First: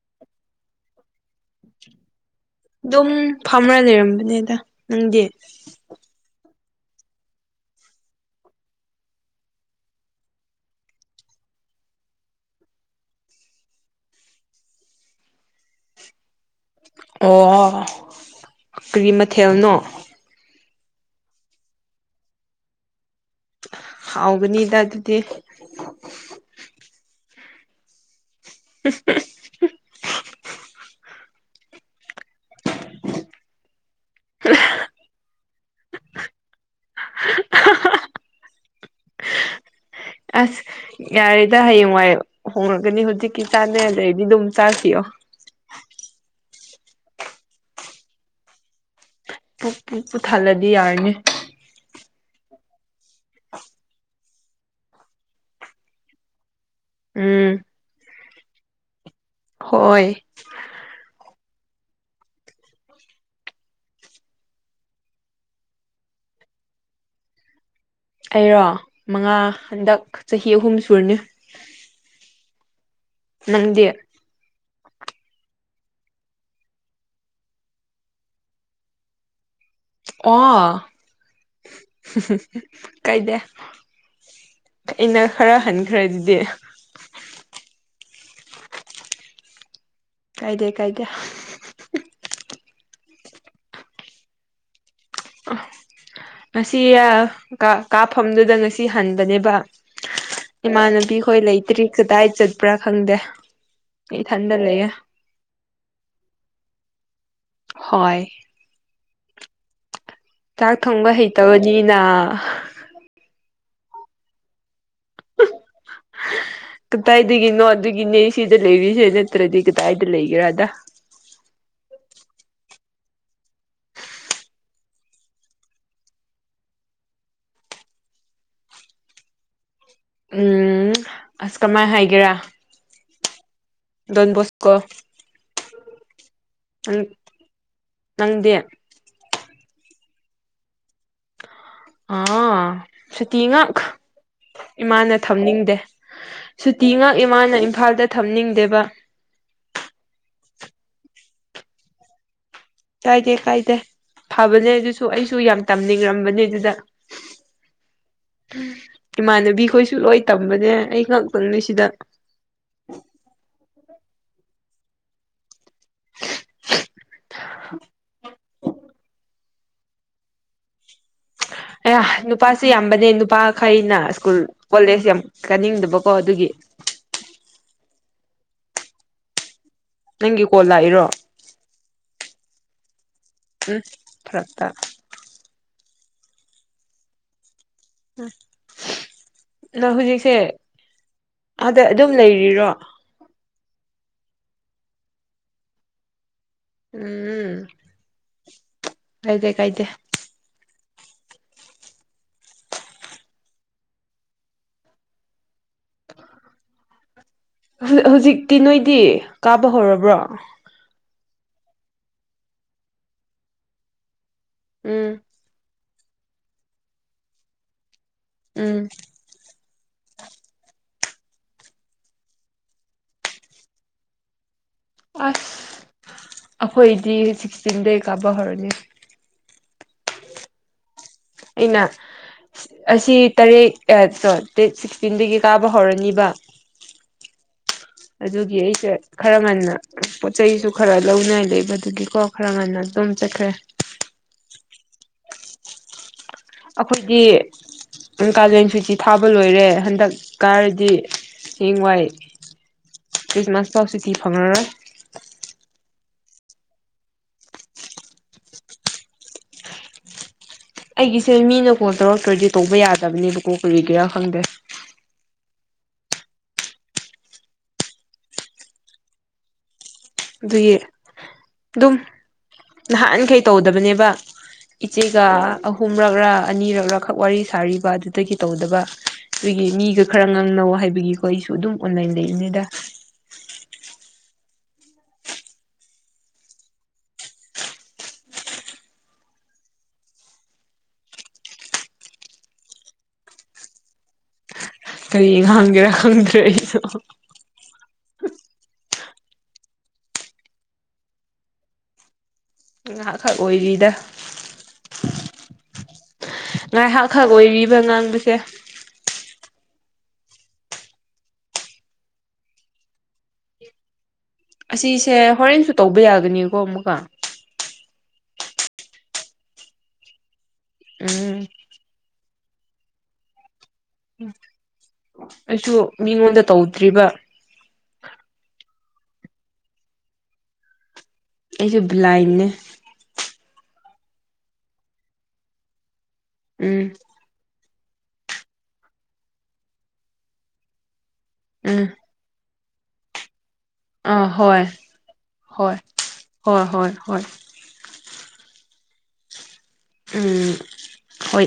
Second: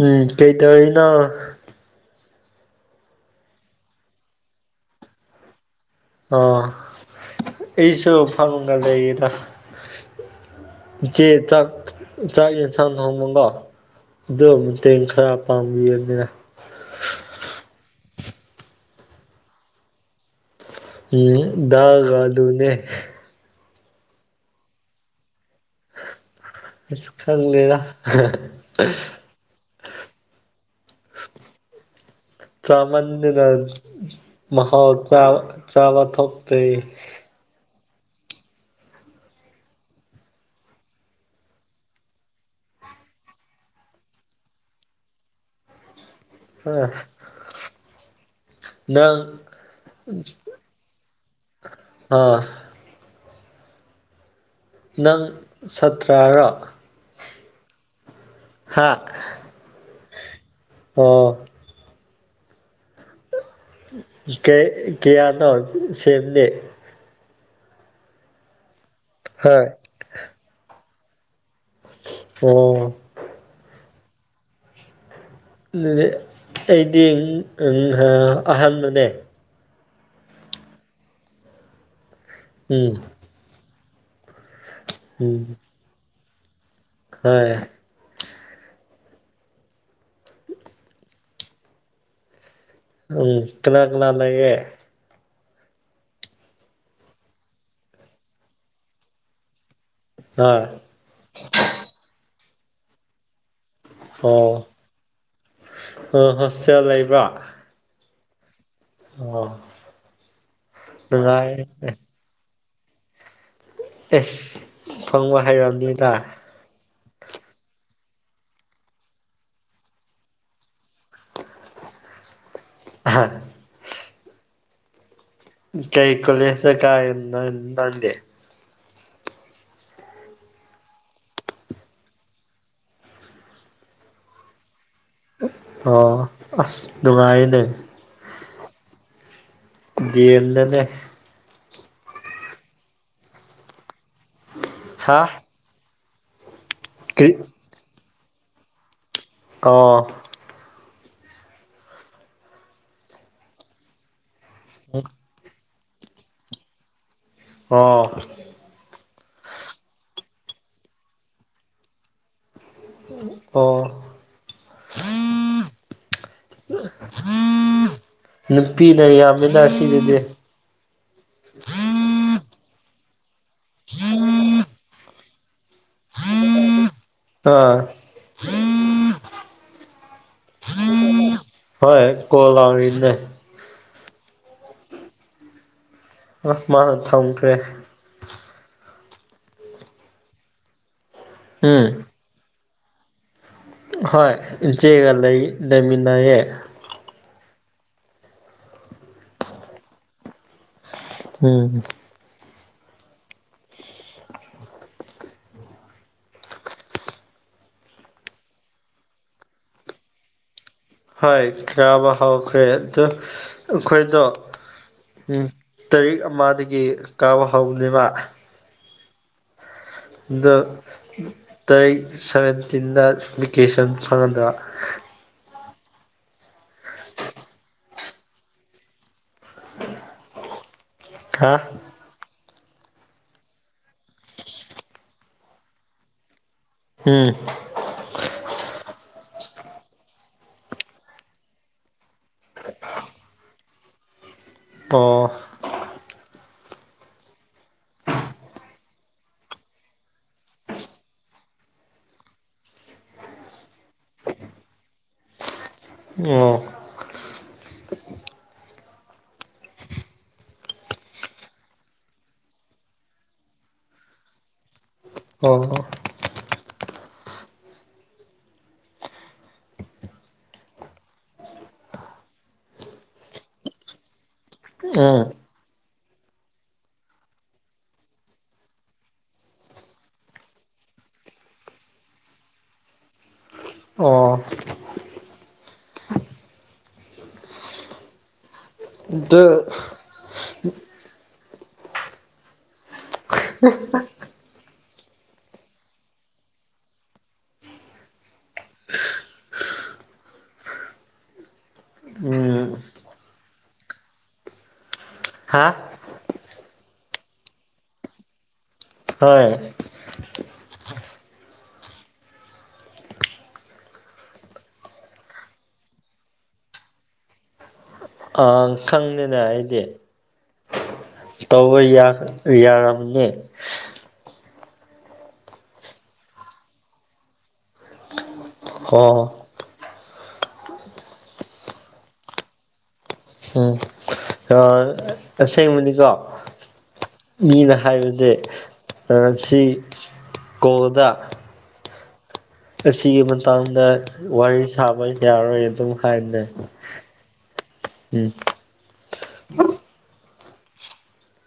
ꯎꯝ ꯀꯩꯇꯧꯔꯤꯅꯣ ꯑꯗꯨꯝ ꯐꯝꯔ ꯂꯩꯔꯝꯕꯅꯦꯗ ꯅꯪꯗꯤ ꯑꯣ ꯑꯩꯁꯨ ꯐꯥꯔꯨꯡꯗ ꯂꯩꯗ ꯏꯆꯦ ꯆꯥꯛ ꯆꯥꯛ ꯌꯦꯟꯁꯥꯡ ꯊꯣꯡꯉꯕꯣ ꯑꯗꯣ ꯃꯇꯦꯡ ꯈꯔ ꯄꯥꯡꯕꯤꯌꯣꯗꯅ ꯑꯣ ꯀ꯭ꯔꯤ ꯃꯊꯦꯜꯅꯣ ꯎꯝ ꯗꯥꯜꯒ ꯑꯂꯨꯅꯦ ꯍꯥꯎꯒꯅꯤꯗ ꯑꯗꯨꯗꯤ ꯑꯁ ꯈꯪꯒꯦꯗ ꯆꯥꯃꯟꯗꯅ ꯃꯍꯥꯎ ꯆꯥ ꯆꯥꯕ ꯊꯣꯛꯇꯔ꯭ꯦ ꯑꯍꯥ ꯍꯥ ꯍ [unintelligible] ꯑꯁ ꯌꯥꯔꯦꯗ ꯍꯌꯦꯡꯋꯥꯏ ꯍꯣꯡꯉꯛꯒꯅꯤ ꯍꯧꯖꯤꯛꯀꯤ ꯆꯥꯅꯤꯉꯥꯏ ꯂꯩꯗꯤ ꯑꯗꯨꯝ ꯆꯥꯈꯤꯌꯣ ꯅꯪ ꯄꯨꯛ ꯄꯨ ꯄꯨꯊꯜꯂꯗꯤ ꯌꯥꯔꯅꯤ ꯑꯥ [inaudible] ꯅꯪ ꯁꯥꯠꯇ꯭ꯔꯥꯔꯣ ꯎꯝ ꯍꯥꯥꯛ ꯍꯣꯏ ꯑꯣ ꯀꯩ ꯀꯌꯥꯅꯣ ꯁꯦꯝꯗꯤ ꯑꯩꯔꯣ ꯃꯉꯥ ꯍꯣꯏ ꯍꯟꯗꯛ ꯆꯍꯤ ꯑꯍꯨꯝ ꯁꯨꯔꯅꯤ ꯑꯣ ꯅꯪꯗꯤ ꯑꯩꯗꯤ ꯑꯍꯥꯟꯕꯅꯦ ꯑꯣ ꯎꯝ ꯀꯥꯏꯗ ꯑꯩꯅ ꯎꯝ ꯈꯔ ꯍꯟꯈ꯭ꯔꯦ ꯑꯗꯨꯗꯤ ꯍꯣꯏ ꯀꯥꯏꯗꯦ ꯀꯥꯏꯗꯦ ꯎꯝ ꯀꯅꯥ ꯀꯅꯥ ꯂꯩꯑꯦ ꯉꯁꯤ ꯀꯥꯞꯐꯝꯗꯨꯗ ꯉꯁꯤ ꯍꯟꯕꯅꯦꯕ ꯍꯣꯏ ꯏꯃꯥꯟꯅꯕꯤꯈꯣꯏ ꯂꯩꯇ꯭ꯔꯤ ꯀꯗꯥꯏ ꯆꯠꯄ꯭ꯔꯥ ꯈꯪꯗꯦ ꯏꯊꯟꯗ ꯑꯣ ꯂꯩꯌꯦ ꯑꯣ ꯍꯣꯁꯇꯦꯜ ꯂꯩꯕ꯭ꯔ ꯍꯣꯏ ꯑꯣ ꯆꯥꯛ ꯊꯣꯡꯕ ꯅꯨꯡꯉꯥꯏ ꯍꯩꯇꯕꯅꯤꯅꯥ ꯑꯦꯁ ꯊꫭꯡꯕ ꯍꯩꯔꯝꯅꯤꯗ ꯀꯗꯥꯏꯗꯒꯤꯅꯣ ꯑꯗꯨꯒꯤꯅꯦ ꯁꯤꯗ ꯂꯩꯔꯤꯁꯦ ꯅꯠꯇ꯭ꯔꯗꯤ ꯀꯗꯥꯏꯗ ꯂꯩꯒꯦꯔꯗ ꯍꯥ ꯀꯩ ꯀꯣꯂꯦꯁꯇ ꯀꯔꯤꯅꯣ ꯅꯪꯗꯤ ꯎꯝ ꯑꯁ ꯀꯃꯥꯏ ꯍꯥꯏꯒꯦꯔꯥ ꯗꯣꯟꯕꯣꯁꯀꯣ ꯑꯣ ꯑꯁ ꯅꯨꯡꯉꯥꯏꯅꯦ ꯅꯪꯗꯦ ꯗꯤꯌꯦꯝ ꯗꯅꯦ ꯑꯥ ꯁꯨꯇꯤ ꯉꯥꯛ ꯏꯃꯥꯅ ꯍꯥ ꯊꯝꯅꯤꯡꯗꯦ ꯁꯨꯇꯤ ꯉꯥꯛ ꯀꯔꯤ ꯏꯃꯥꯅ ꯏꯝꯐꯥꯜꯗ ꯊꯝꯅꯤꯡꯗꯦꯕ ꯑꯣ ꯀꯥꯏꯗꯦ ꯀꯥꯏꯗꯦ ꯐꯕꯅꯦ ꯑꯗꯨꯁꯨ ꯑꯩꯁꯨ ꯌꯥꯝ ꯇꯝꯅꯤꯡꯔꯝꯕꯅꯦ ꯑꯗꯨꯗ ꯑꯣ ꯏꯃꯥꯟꯅꯕꯤ ꯈꯣꯏꯁꯨ ꯂꯣꯏ ꯇꯝꯕꯅꯦ ꯑꯩ ꯉꯥꯛꯇꯪꯅꯤ ꯁꯤꯗ ꯑꯣ ꯅꯨꯄꯤꯅ ꯌꯥꯝꯃꯤꯅ ꯑꯁꯤꯗꯗꯤ ꯑꯌꯥ ꯅꯨꯄꯥꯁꯦ ꯌꯥꯝꯕꯅꯦ ꯅꯨꯄꯥꯈꯩꯅ ꯁ꯭ꯀꯨꯜ ꯀꯣꯂꯦꯖ ꯌꯥꯝ ꯀꯥꯅꯤꯡꯗꯕꯀꯣ ꯑꯗꯨꯒꯤ ꯑꯥ ꯅꯪꯒꯤ ꯀꯣꯜ ꯂꯥꯛꯏꯔꯣ ꯍꯣꯏ ꯀꯣꯜ ꯂꯥꯛꯔꯤꯕꯅꯦ ꯎꯝ ꯐꯔꯛꯇ ꯑ ꯃꯥꯅ ꯊꯝꯈ꯭ꯔꯦ ꯑ ꯅꯥ ꯍꯧꯖꯤꯛꯁꯦ ꯑꯥꯗ ꯎꯝ ꯑꯗꯨꯝ ꯂꯩꯔꯤꯔꯣ ꯍꯣꯏ ꯏꯆꯦꯒ ꯂꯩ ꯂꯩꯃꯤꯟꯅꯩꯌꯦ ꯎꯝ ꯀꯥꯏꯗ ꯀꯥꯏꯗꯦ ꯎꯝ ꯍꯧ ꯍꯧꯖꯤꯛꯇꯤ ꯅꯣꯏꯗꯤ ꯀꯥꯕ ꯍꯧꯔꯕ꯭ꯔꯣ ꯍꯣꯏ ꯀꯥꯕ ꯍꯧꯈ꯭ꯔꯦ ꯑꯗꯣ ꯑꯩꯈꯣꯏꯗꯣ ꯎꯝ ꯎꯝ ꯇꯥꯔꯤꯛ ꯑꯃꯥꯗꯒꯤ ꯀꯥꯕ ꯍꯧꯅꯦꯕ ꯎꯝ ꯑꯗꯣ ꯇꯥꯔꯤꯛ ꯁꯚꯦꯟꯇꯤꯟꯗ ꯚꯦꯀꯦꯁꯟ ꯐꯪꯉꯟꯗ ꯑ꯭ꯥꯁ ꯑꯈꯣꯏꯗꯤ ꯁꯤꯛꯁꯇꯤꯟꯗꯩ ꯀꯥꯕ ꯍꯧꯔꯅꯤ [unintelligible] ꯍꯥ ꯑꯩꯅ ꯁꯤꯠ ꯑꯁꯤ ꯇꯔꯦꯠ ꯑ ꯇꯣ ꯗꯦꯠ ꯁꯤꯛꯁꯇꯤꯟꯗꯒꯤ ꯀꯥꯕ ꯍꯧꯔꯅꯤꯕ ꯎꯝ ꯑꯗꯨꯒꯤ ꯑꯩꯁꯦ ꯈꯔ ꯉꯟꯅ ꯄꯣꯠ ꯆꯩꯖꯨ ꯈꯔ ꯂꯧꯅꯥꯏ ꯂꯩꯕ ꯑꯗꯨꯒꯤꯀꯣ ꯈꯔ ꯉꯟꯅ ꯑꯗꯨꯝ ꯆꯠꯈ꯭ꯔꯦ ꯄꯣ ꯑꯈꯣꯏꯗꯤ ꯀꯥꯂꯦꯟ ꯁꯨꯇꯤ ꯊꯥꯕ ꯂꯣꯏꯔꯦ ꯍꯟꯗꯛ ꯀꯥꯔꯗꯤ ꯍꯌꯦꯡ ꯋꯥꯏ ꯈ꯭ꯔ꯭ꯤꯁꯃ꯭ꯥꯁ ꯐꯥꯎ ꯁꯨꯇꯤ ꯐꯪꯉꯔꯣꯏ ꯃꯣ ꯑꯩꯒꯤꯁꯦ ꯃꯤꯅ ꯀꯣꯟꯜ ꯇꯧꯔꯛꯇ꯭ꯔꯗꯤ ꯇꯧꯕ ꯌꯥꯗꯕꯅꯦꯕꯀꯣ ꯀꯩꯒꯦꯔꯥ ꯈꯪꯗꯦ ꯑꯣ ꯒꯣ ꯑꯗꯨꯒꯤ ꯑꯗꯨꯝ ꯅꯍꯥꯟꯈꯩ ꯇꯧꯗꯕꯅꯦꯕ ꯎꯝ ꯏꯆꯦꯒ ꯑꯍꯨꯝꯔꯛꯔ ꯑꯅꯤꯔꯛꯔ ꯈꯛ ꯋꯥꯔꯤ ꯁꯥꯔꯤꯕ ꯑꯗꯨꯗꯒꯤ ꯇꯧꯗꯕ ꯈꯣꯏꯒꯤ ꯃꯤꯒ ꯈꯔ ꯉꯥꯡꯅꯧ ꯍꯥꯏꯕꯒꯤꯀꯣ ꯑꯩꯁꯨ ꯑꯗꯨꯝ ꯑꯣꯟꯂꯥꯏꯟ ꯂꯩꯔꯤꯅꯦꯗ ꯑꯣ ꯑꯗꯨ ꯀꯔꯤ ꯍꯪꯒꯦꯔꯥ ꯈꯪꯗ꯭ꯔꯦ ꯑꯩꯁꯨ ꯎꯝ ꯃꯉꯥꯈꯛ ꯑꯣꯏꯔꯤꯗ ꯍꯥ ꯉꯥꯏꯍꯥꯛꯈꯛ ꯑꯣꯏꯔꯤꯕ ꯉꯥꯡꯕꯁꯦ ꯍꯣꯏ ꯑꯁꯤꯁꯦ ꯍꯣꯔꯦꯟꯁꯨ ꯇꯧꯕ ꯌꯥꯒꯅꯤꯀꯣ ꯑꯃꯨꯛꯀ ꯑ ꯈꯪꯅꯤꯅꯦ ꯀꯥꯏꯗꯦ ꯎꯝ ꯏꯇꯥꯎ ꯍꯣꯏ ꯌꯥ ꯌꯥꯔꯝꯅꯤ ꯑꯩꯁꯨ ꯃꯤꯉꯣꯟꯗ ꯇꯧꯗ꯭ꯔꯤꯕ ꯍ ꯑꯩꯖꯨ ꯕ꯭ꯂꯥꯏꯟꯅꯦ ꯎꯝ ꯑ ꯑꯁꯦꯡꯕꯗꯤꯀꯣ ꯎꯝ ꯃꯤꯅ ꯍꯥꯏꯕꯗꯤ ꯁꯤ ꯀꯗ ꯎꯝ ꯑꯁꯤꯒꯤ ꯃꯇꯥꯡꯗ ꯑꯥ ꯋꯥꯔꯤ ꯍꯣꯏ ꯁꯥꯕ ꯌꯥꯔꯣꯏ ꯍꯣꯏ ꯑꯗꯨꯝ ꯍꯥꯏꯅꯩ ꯍꯣꯏ ꯍꯣꯏ ꯍꯣꯏ ꯎꯝ ꯎꯝ ꯍꯣꯏ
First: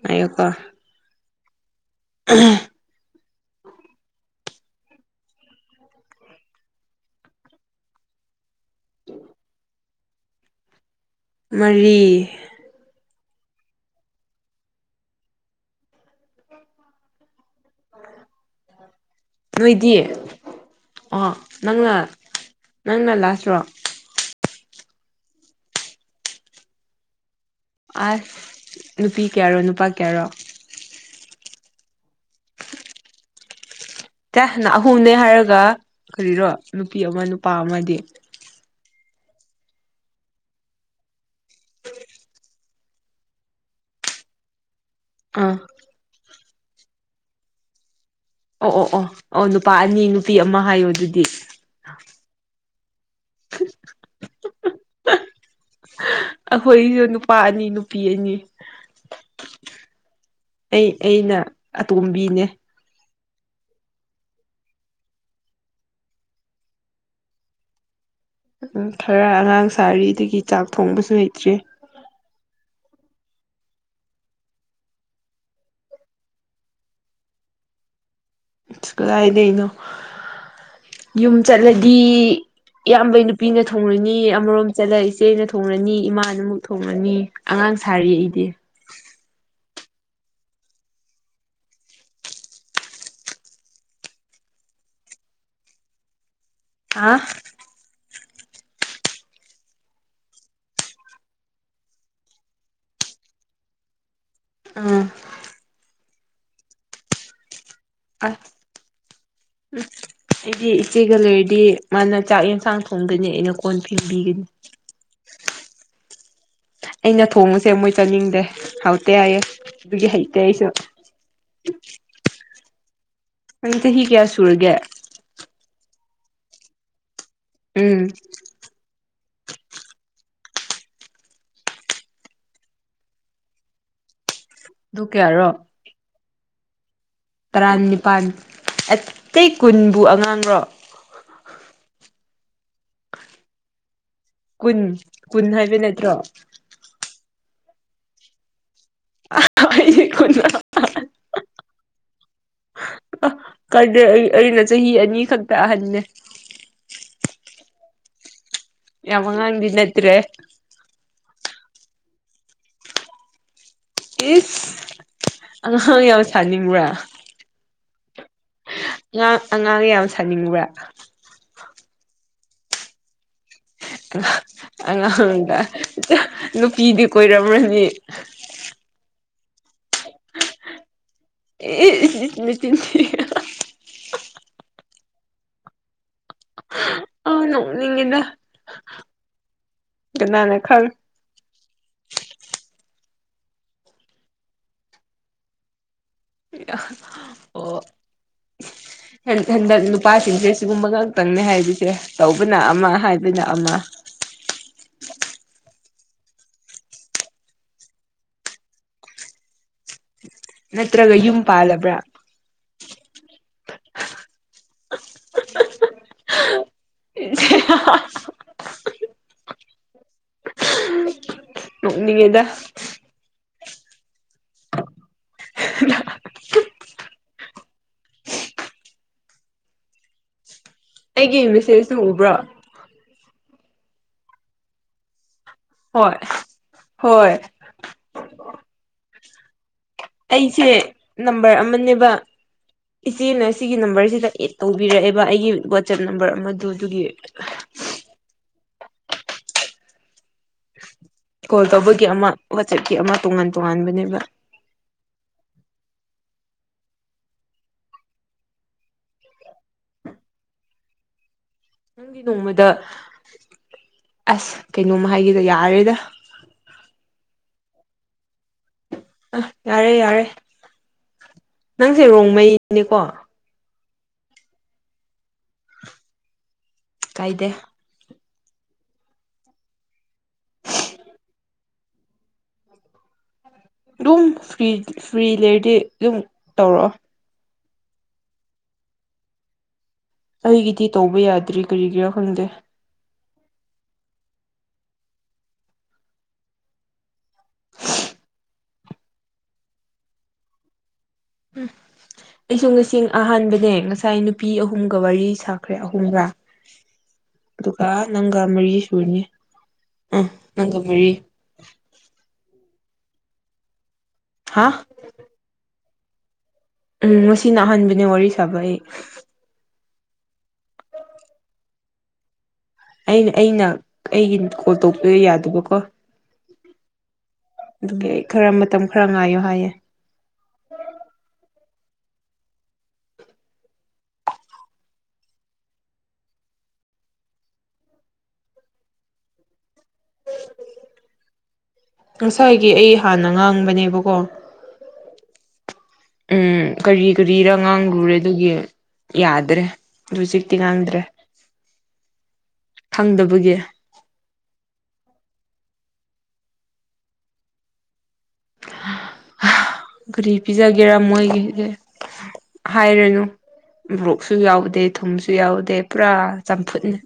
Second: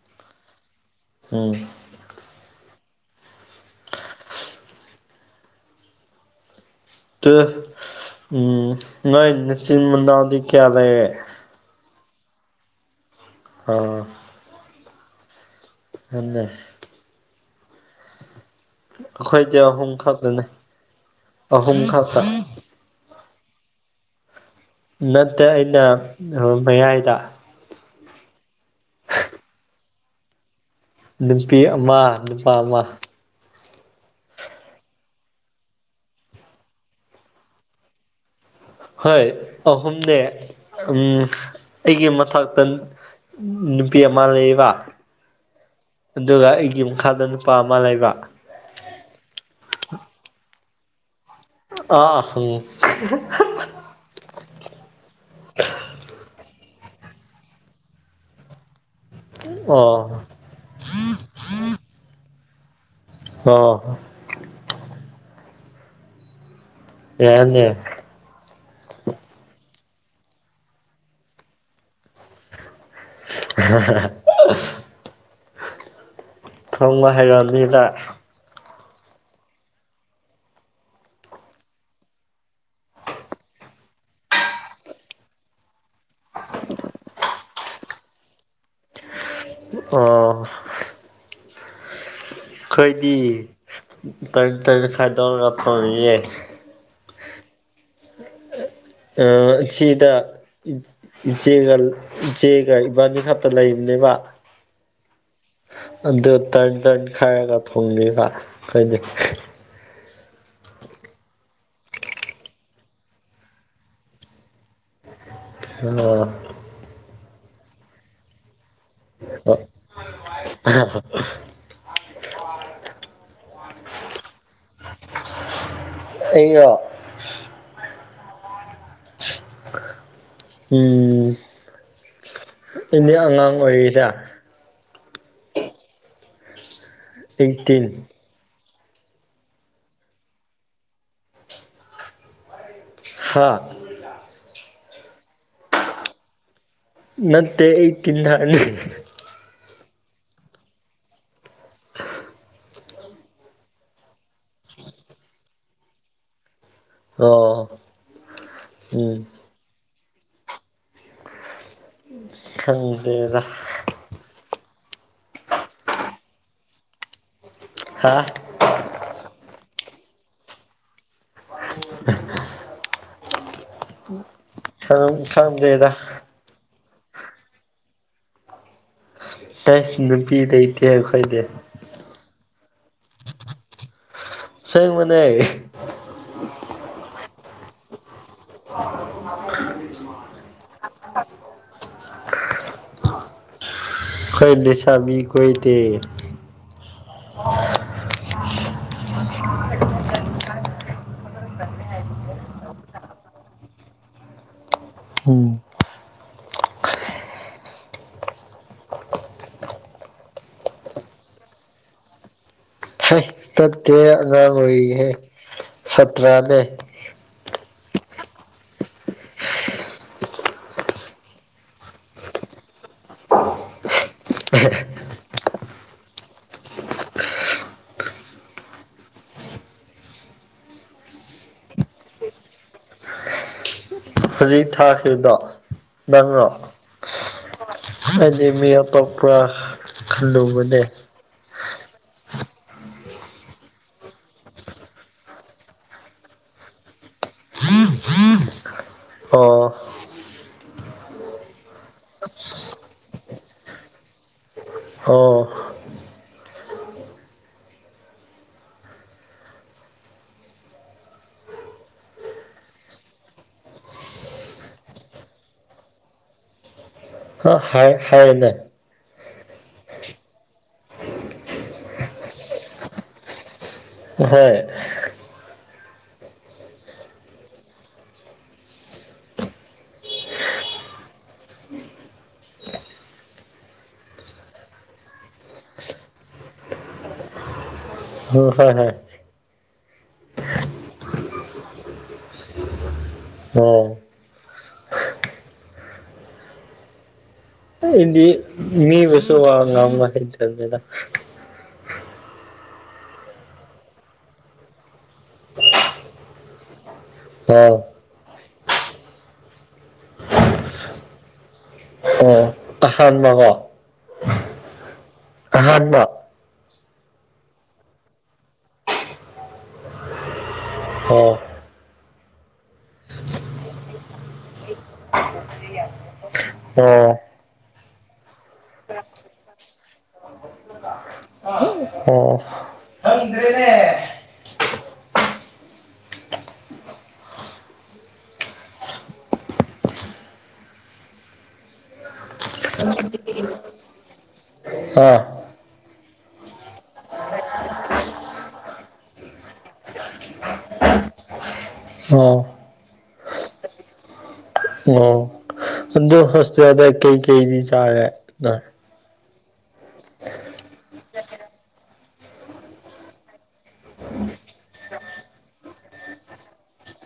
ꯉꯥꯏꯌꯣꯀꯣ ꯎꯝ ꯎꯝ ꯇ ꯎꯝ ꯅꯣꯏ ꯃꯆꯤꯟ ꯃꯅꯥꯎꯗꯤ ꯀꯌꯥ ꯂꯩꯦ ꯃꯔꯤ ꯍꯥ ꯍꯟꯅ ꯑꯩꯈꯣꯏꯗꯤ ꯑꯍꯨꯝ ꯅꯣꯏꯗꯤ ꯈꯛꯇꯅꯦ ꯑꯣ ꯑꯍꯨꯝ ꯅꯪꯅ ꯈꯛꯇ ꯅꯪꯅ ꯂꯥꯁꯔꯣ ꯅꯠꯇꯦ ꯑꯩꯅ ꯃꯌꯥꯏꯗ ꯑꯥꯁ ꯅꯨꯄꯤ ꯀ꯭ꯌꯥꯔꯣ ꯅꯨꯄꯥ ꯀ꯭ꯌꯥꯔꯣ ꯅꯨꯄꯤ ꯑꯃꯥ ꯅꯨꯄꯥ ꯑꯃ ꯑꯦ ꯑꯍꯨꯝꯅꯦ ꯍꯥꯏꯔꯒ ꯀꯔꯤꯔꯣ ꯅꯨꯄꯤ ꯑꯃ ꯅꯨꯄꯥ ꯑꯃꯗꯤ ꯍꯣꯏ ꯑꯍꯨꯝꯅꯦ ꯑꯩꯒꯤ ꯃꯊꯛꯇ ꯅꯨꯄꯤ ꯑꯃ ꯂꯩꯕ ꯑꯥ ꯑꯗꯨꯒ ꯑꯩꯒꯤ ꯃꯈꯥꯗ ꯅꯨꯄꯥ ꯑꯃ ꯂꯩꯕ ꯑꯣ ꯑꯣ ꯑꯣ ꯑꯣ ꯅꯨꯄꯥ ꯑꯅꯤ ꯅꯨꯄꯤ ꯑꯃ ꯍꯥꯏꯌꯣ ꯑꯗꯨꯗꯤ ꯑ ꯑ ꯍꯪꯉꯨ [inaudible] ꯑꯩꯈꯣꯏꯁꯨ ꯅꯨꯄꯥ ꯑꯅꯤ ꯅꯨꯄꯤ ꯑꯅꯤ ꯑꯣ ꯑꯩ ꯑꯩꯅ ꯑꯇꯣꯝꯕꯤꯅꯦ ꯍꯥ ꯑꯦꯟꯅ [unintelligible] ꯈꯔ ꯑꯉꯥꯡ ꯁꯥꯔꯤ ꯑꯗꯒꯤ ꯆꯥꯛ ꯊꯣꯡꯕꯁꯨ ꯍꯩꯇ꯭ꯔꯤ [unintelligible] ꯊꯣꯡꯕ ꯍꯩꯔꯝꯅꯤꯗ ꯀꯗꯥꯏꯗꯩꯅꯣ ꯌꯨꯝ ꯆꯠꯂꯗꯤ ꯏꯌꯥꯝꯕꯩ ꯅꯨꯄꯤꯅ ꯊꯣꯡꯂꯅꯤ ꯑꯃꯔꯣꯝ ꯆꯠꯂ ꯏꯆꯦꯅ ꯊꯣꯡꯂꯅꯤ ꯏꯃꯥꯅ ꯑꯃꯨꯛ ꯊꯣꯡꯂꯅꯤ ꯑꯉꯥꯡ ꯁꯥꯔꯤ ꯑꯩꯗꯤ ꯑꯣ ꯑꯩꯈꯩꯗꯤ ꯇꯔꯤꯠ ꯇꯔꯤꯠ ꯈꯥꯏꯗꯧꯅꯒ ꯊ‌ꯣꯡꯉꯤꯌꯦ ꯍꯥ ꯑ ꯁꯤꯗ ꯏꯆꯦꯒ ꯏꯕꯥꯅꯤ ꯈꯛꯇ ꯂꯩꯕꯅꯦꯕ ꯑꯥ ꯑꯗ ꯇꯔꯟ ꯇꯔꯟ ꯈꯒ ꯊꯣꯡꯉ‌ꯦꯕ ꯑꯁ ꯀꯩ [unintelligible] ꯎꯝ ꯑꯩꯗꯤ ꯏꯆꯦꯒ ꯂꯩꯔꯗꯤ ꯃꯥꯅ ꯆꯥꯛ ꯌꯦꯟꯁꯥꯡ ꯊꯣꯡꯒꯅꯤ ꯑꯩꯅ ꯀꯣꯟ ꯐꯤꯡꯕꯤꯒꯅꯤ [unintelligible] ꯑꯩꯅ ꯊꯣꯡꯉꯁꯦ ꯃꯣꯏ ꯆꯥꯅꯤꯡꯗꯦ ꯍꯥꯎꯇꯦ ꯍꯥꯏꯑꯦ ꯑꯗꯨꯒꯤ ꯍꯩꯇꯦ ꯑꯩꯁꯨ ꯑ [unintelligible] ꯅꯪꯗꯤ ꯆꯥꯍꯤ ꯀꯌꯥ ꯁꯨꯨꯔꯒꯦ ꯑꯩꯔꯣ ꯎꯝ ꯎꯝ ꯅꯦꯗꯤ ꯑꯉꯥꯡ ꯑꯣꯏꯔꯤꯗ ꯗꯨ ꯀꯌꯥꯔꯣ ꯑꯩꯠꯇꯤꯟ ꯇꯔꯥꯅꯤꯄꯥꯜ ꯑꯇꯩ ꯀꯨꯟꯕꯨ ꯑꯉꯥꯡꯔꯣ ꯍꯥꯥ ꯀꯨꯟ ꯀꯨꯟ ꯍꯥꯏꯕ ꯅꯠꯇ꯭ꯔꯣ ꯅꯠꯇꯦ ꯑꯩ ꯀꯤꯟ ꯍꯥꯏꯕꯅꯤ ꯑ ꯈꯨ [unintelligible] ꯑ ꯀꯥꯏꯗꯩꯩ ꯑꯩꯅ ꯆꯍꯤ ꯑꯅꯤ ꯈꯛꯇ ꯑꯍꯟꯅꯦ ꯑꯣ ꯎꯝ ꯌꯝ ꯑꯉꯥꯡꯗꯤ ꯅꯠꯇ꯭ꯔꯦ ꯈꯪꯗꯦꯗ ꯏꯁ ꯑꯉꯥꯡ ꯌꯥꯎ ꯁꯥꯅꯤꯡꯕ꯭ꯔꯥ ꯍꯥꯥ ꯏꯉꯥꯡ ꯑꯉꯥꯡ ꯌꯥꯝ ꯁꯥꯅꯤꯡꯕ꯭ꯔꯥ [unintelligible] ꯈꯪ ꯑꯉꯥꯡꯗ ꯈꯪꯗ꯭ꯔꯦꯗ ꯅꯨꯄꯤꯗꯤ ꯀꯣꯏꯔꯝꯔꯅꯤ ꯇꯁ ꯅꯨꯄꯤ ꯂꯩꯇꯦ ꯑꯩꯈꯣꯏꯗꯤ ꯏꯁ- ꯏꯁ ꯅꯆꯤꯟ ꯊꯤꯅꯨ ꯑꯁꯦꯡꯕꯅꯦ ꯑ ꯅꯣꯛꯅꯤꯡꯉꯤꯗ ꯀꯅꯥꯅ ꯈꯪ ꯈꯣꯏ ꯂꯩꯁꯥꯕꯤ ꯀꯣꯏꯗꯦ ꯑꯣ [inaudible] ꯍꯟꯗꯛ ꯅꯨꯄꯥꯁꯤꯡꯁꯦ ꯁꯤꯒꯨꯝꯕ ꯉꯥꯛꯇꯪꯅꯦ ꯍꯥꯏꯔꯤꯁꯦ ꯇꯧꯕꯅ ꯑꯃ ꯍꯥꯏꯗꯅ ꯑꯃ ꯍꯨꯡ ꯅꯠꯇ꯭ꯔꯒ ꯌꯨꯝ ꯄꯥꯜꯂꯕ꯭ꯔꯥ ꯆꯠꯇꯦ ꯑꯉꯥꯡ ꯑꯣꯏꯔꯤꯍꯦ ꯁꯥꯇꯔ꯭ ꯅꯦ [inaudible] ꯅꯣꯛꯅꯤꯡꯉꯦꯗ ꯑ [unintelligible] [inaudible] ꯑꯩꯒꯤ ꯃꯦꯁꯦꯖꯁꯨ ꯎꯕ꯭ꯔꯣ [inaudible] ꯍꯧꯖꯤꯛ ꯊꯥꯈꯤꯕꯗꯣ ꯍꯣꯏ ꯅꯪꯔꯣ ꯍꯣꯏ ꯍꯥꯏꯗꯤ ꯃꯤ ꯑꯇꯣꯛꯄ꯭ꯔ ꯑꯩꯁꯦ ꯅꯝꯕꯔ ꯑꯃꯅꯦꯕ ꯏꯆꯦꯅ ꯁꯤꯒꯤ ꯅꯝꯕꯔꯁꯤꯗ ꯑꯦꯠ ꯇꯧꯕꯤꯔꯛꯑꯦꯕ ꯑꯩꯒꯤ ꯋꯥꯆꯞ ꯅꯝꯕꯔ ꯑꯃꯗ ꯑꯗꯨꯒꯤ ꯑꯣ ꯀꯣꯜ ꯇꯧꯕꯒꯤ ꯑꯃ ꯋꯥꯆꯦꯠꯀꯤ ꯑꯃ ꯇꯣꯉꯥꯟ ꯇꯣꯉꯥꯟꯕꯅꯦꯕ ꯑꯣ ꯅꯪꯒꯤ ꯅꯣꯡꯃꯗ ꯑꯁ ꯀꯩꯅꯣꯝꯃ ꯍꯥꯏꯒꯦꯗ ꯌꯥꯔꯦꯗ ꯍꯥꯏ ꯍꯥꯏꯅꯦ ꯌꯥꯔꯦ ꯌꯥꯔꯦ ꯅꯪꯁꯦ ꯔꯣꯡꯃꯩꯅꯤꯀꯣ ꯍꯣꯏ ꯀꯥꯏꯗꯦ [unintelligible] ꯑꯗꯨꯝꯔꯤ ꯐ꯭ꯔꯤ ꯂꯩꯔꯗꯤ ꯑꯗꯨꯝ ꯇꯧꯔꯛꯑꯣ ꯎꯝ ꯍ ꯍ ꯑꯩꯒꯤꯗꯤ ꯇꯧꯕ ꯌꯥꯗ꯭ꯔꯤ ꯀꯔꯤꯒꯤꯔꯣ ꯈꯪꯗꯦ ꯑꯣ ꯏꯗꯤ ꯃꯤꯒꯁꯨ ꯋꯥ ꯉꯥꯡꯕ ꯍꯥꯇꯕꯅꯤꯗ ꯎꯝ ꯑꯩꯁꯨ ꯉꯁꯤ ꯑꯍꯥꯟꯕꯅꯦ ꯉꯁꯥꯏ ꯅꯨꯄꯤ ꯑꯍꯨꯝꯒ ꯋꯥꯔꯤ ꯁꯥꯈ꯭ꯔꯦ ꯑꯍꯨꯝꯒ꯭ꯔꯥ [inaudible] ꯑꯗꯨꯒ ꯅꯪꯒ ꯃꯔꯤ ꯁꯨꯔꯤꯅꯤ ꯑꯥ ꯅꯪꯒ ꯃꯔꯤ ꯑ ꯑꯍꯥꯟꯕꯃꯉꯣ ꯍꯥꯥ ꯑꯍꯥꯟꯕ ꯎꯝ ꯉꯁꯤꯅ ꯑꯍꯥꯟꯕꯅꯦ ꯋꯥꯔꯤ ꯁꯥꯕ ꯑꯩ [inaudible] ꯑꯩꯅ ꯑꯩꯅ ꯑꯩꯒꯤ ꯀꯣꯜ ꯇꯧꯕꯤꯌꯨ ꯌꯥꯗꯕꯀꯣ ꯑꯣ ꯑꯗꯨꯒꯤ ꯑꯩ ꯈꯔ ꯃꯇꯝ ꯈꯔ ꯉꯥꯏꯌꯣ ꯍꯥꯏꯌꯦ ꯑꯣ ꯉꯁꯥꯏꯒꯤ ꯑꯩ ꯍꯥꯟꯅ ꯉꯥꯡꯕꯅꯦꯕꯀꯣ [inaudible] ꯎꯝ ꯀꯔꯤ ꯀꯔꯤꯔꯥ ꯉꯥꯡꯂꯨꯔꯦ ꯑꯗꯨꯒꯤ ꯌꯥꯗ꯭ꯔꯦꯖꯤꯛꯇꯤ ꯉꯥꯡꯗ꯭ꯔꯦ ꯑꯣ ꯈꯪꯗꯕꯒꯤ ꯑꯣ ꯑꯗꯣ ꯍꯣꯁꯇꯦꯜꯗ ꯀꯩ ꯀꯩꯗꯤ ꯆꯥꯒꯦ ꯅꯣꯏ ꯀꯔꯤ ꯄꯤꯖꯒꯦꯔꯥ ꯃꯣꯏꯒꯤꯒꯦ ꯍꯥꯏꯔꯅꯨ ꯃꯣꯔꯣꯛꯁꯨ ꯌꯥꯎꯗꯦ ꯊꯨꯝꯁꯨ ꯌꯥꯎꯗꯦ ꯄꯨꯔꯥ ꯆꯝꯐꯨꯠꯅꯤ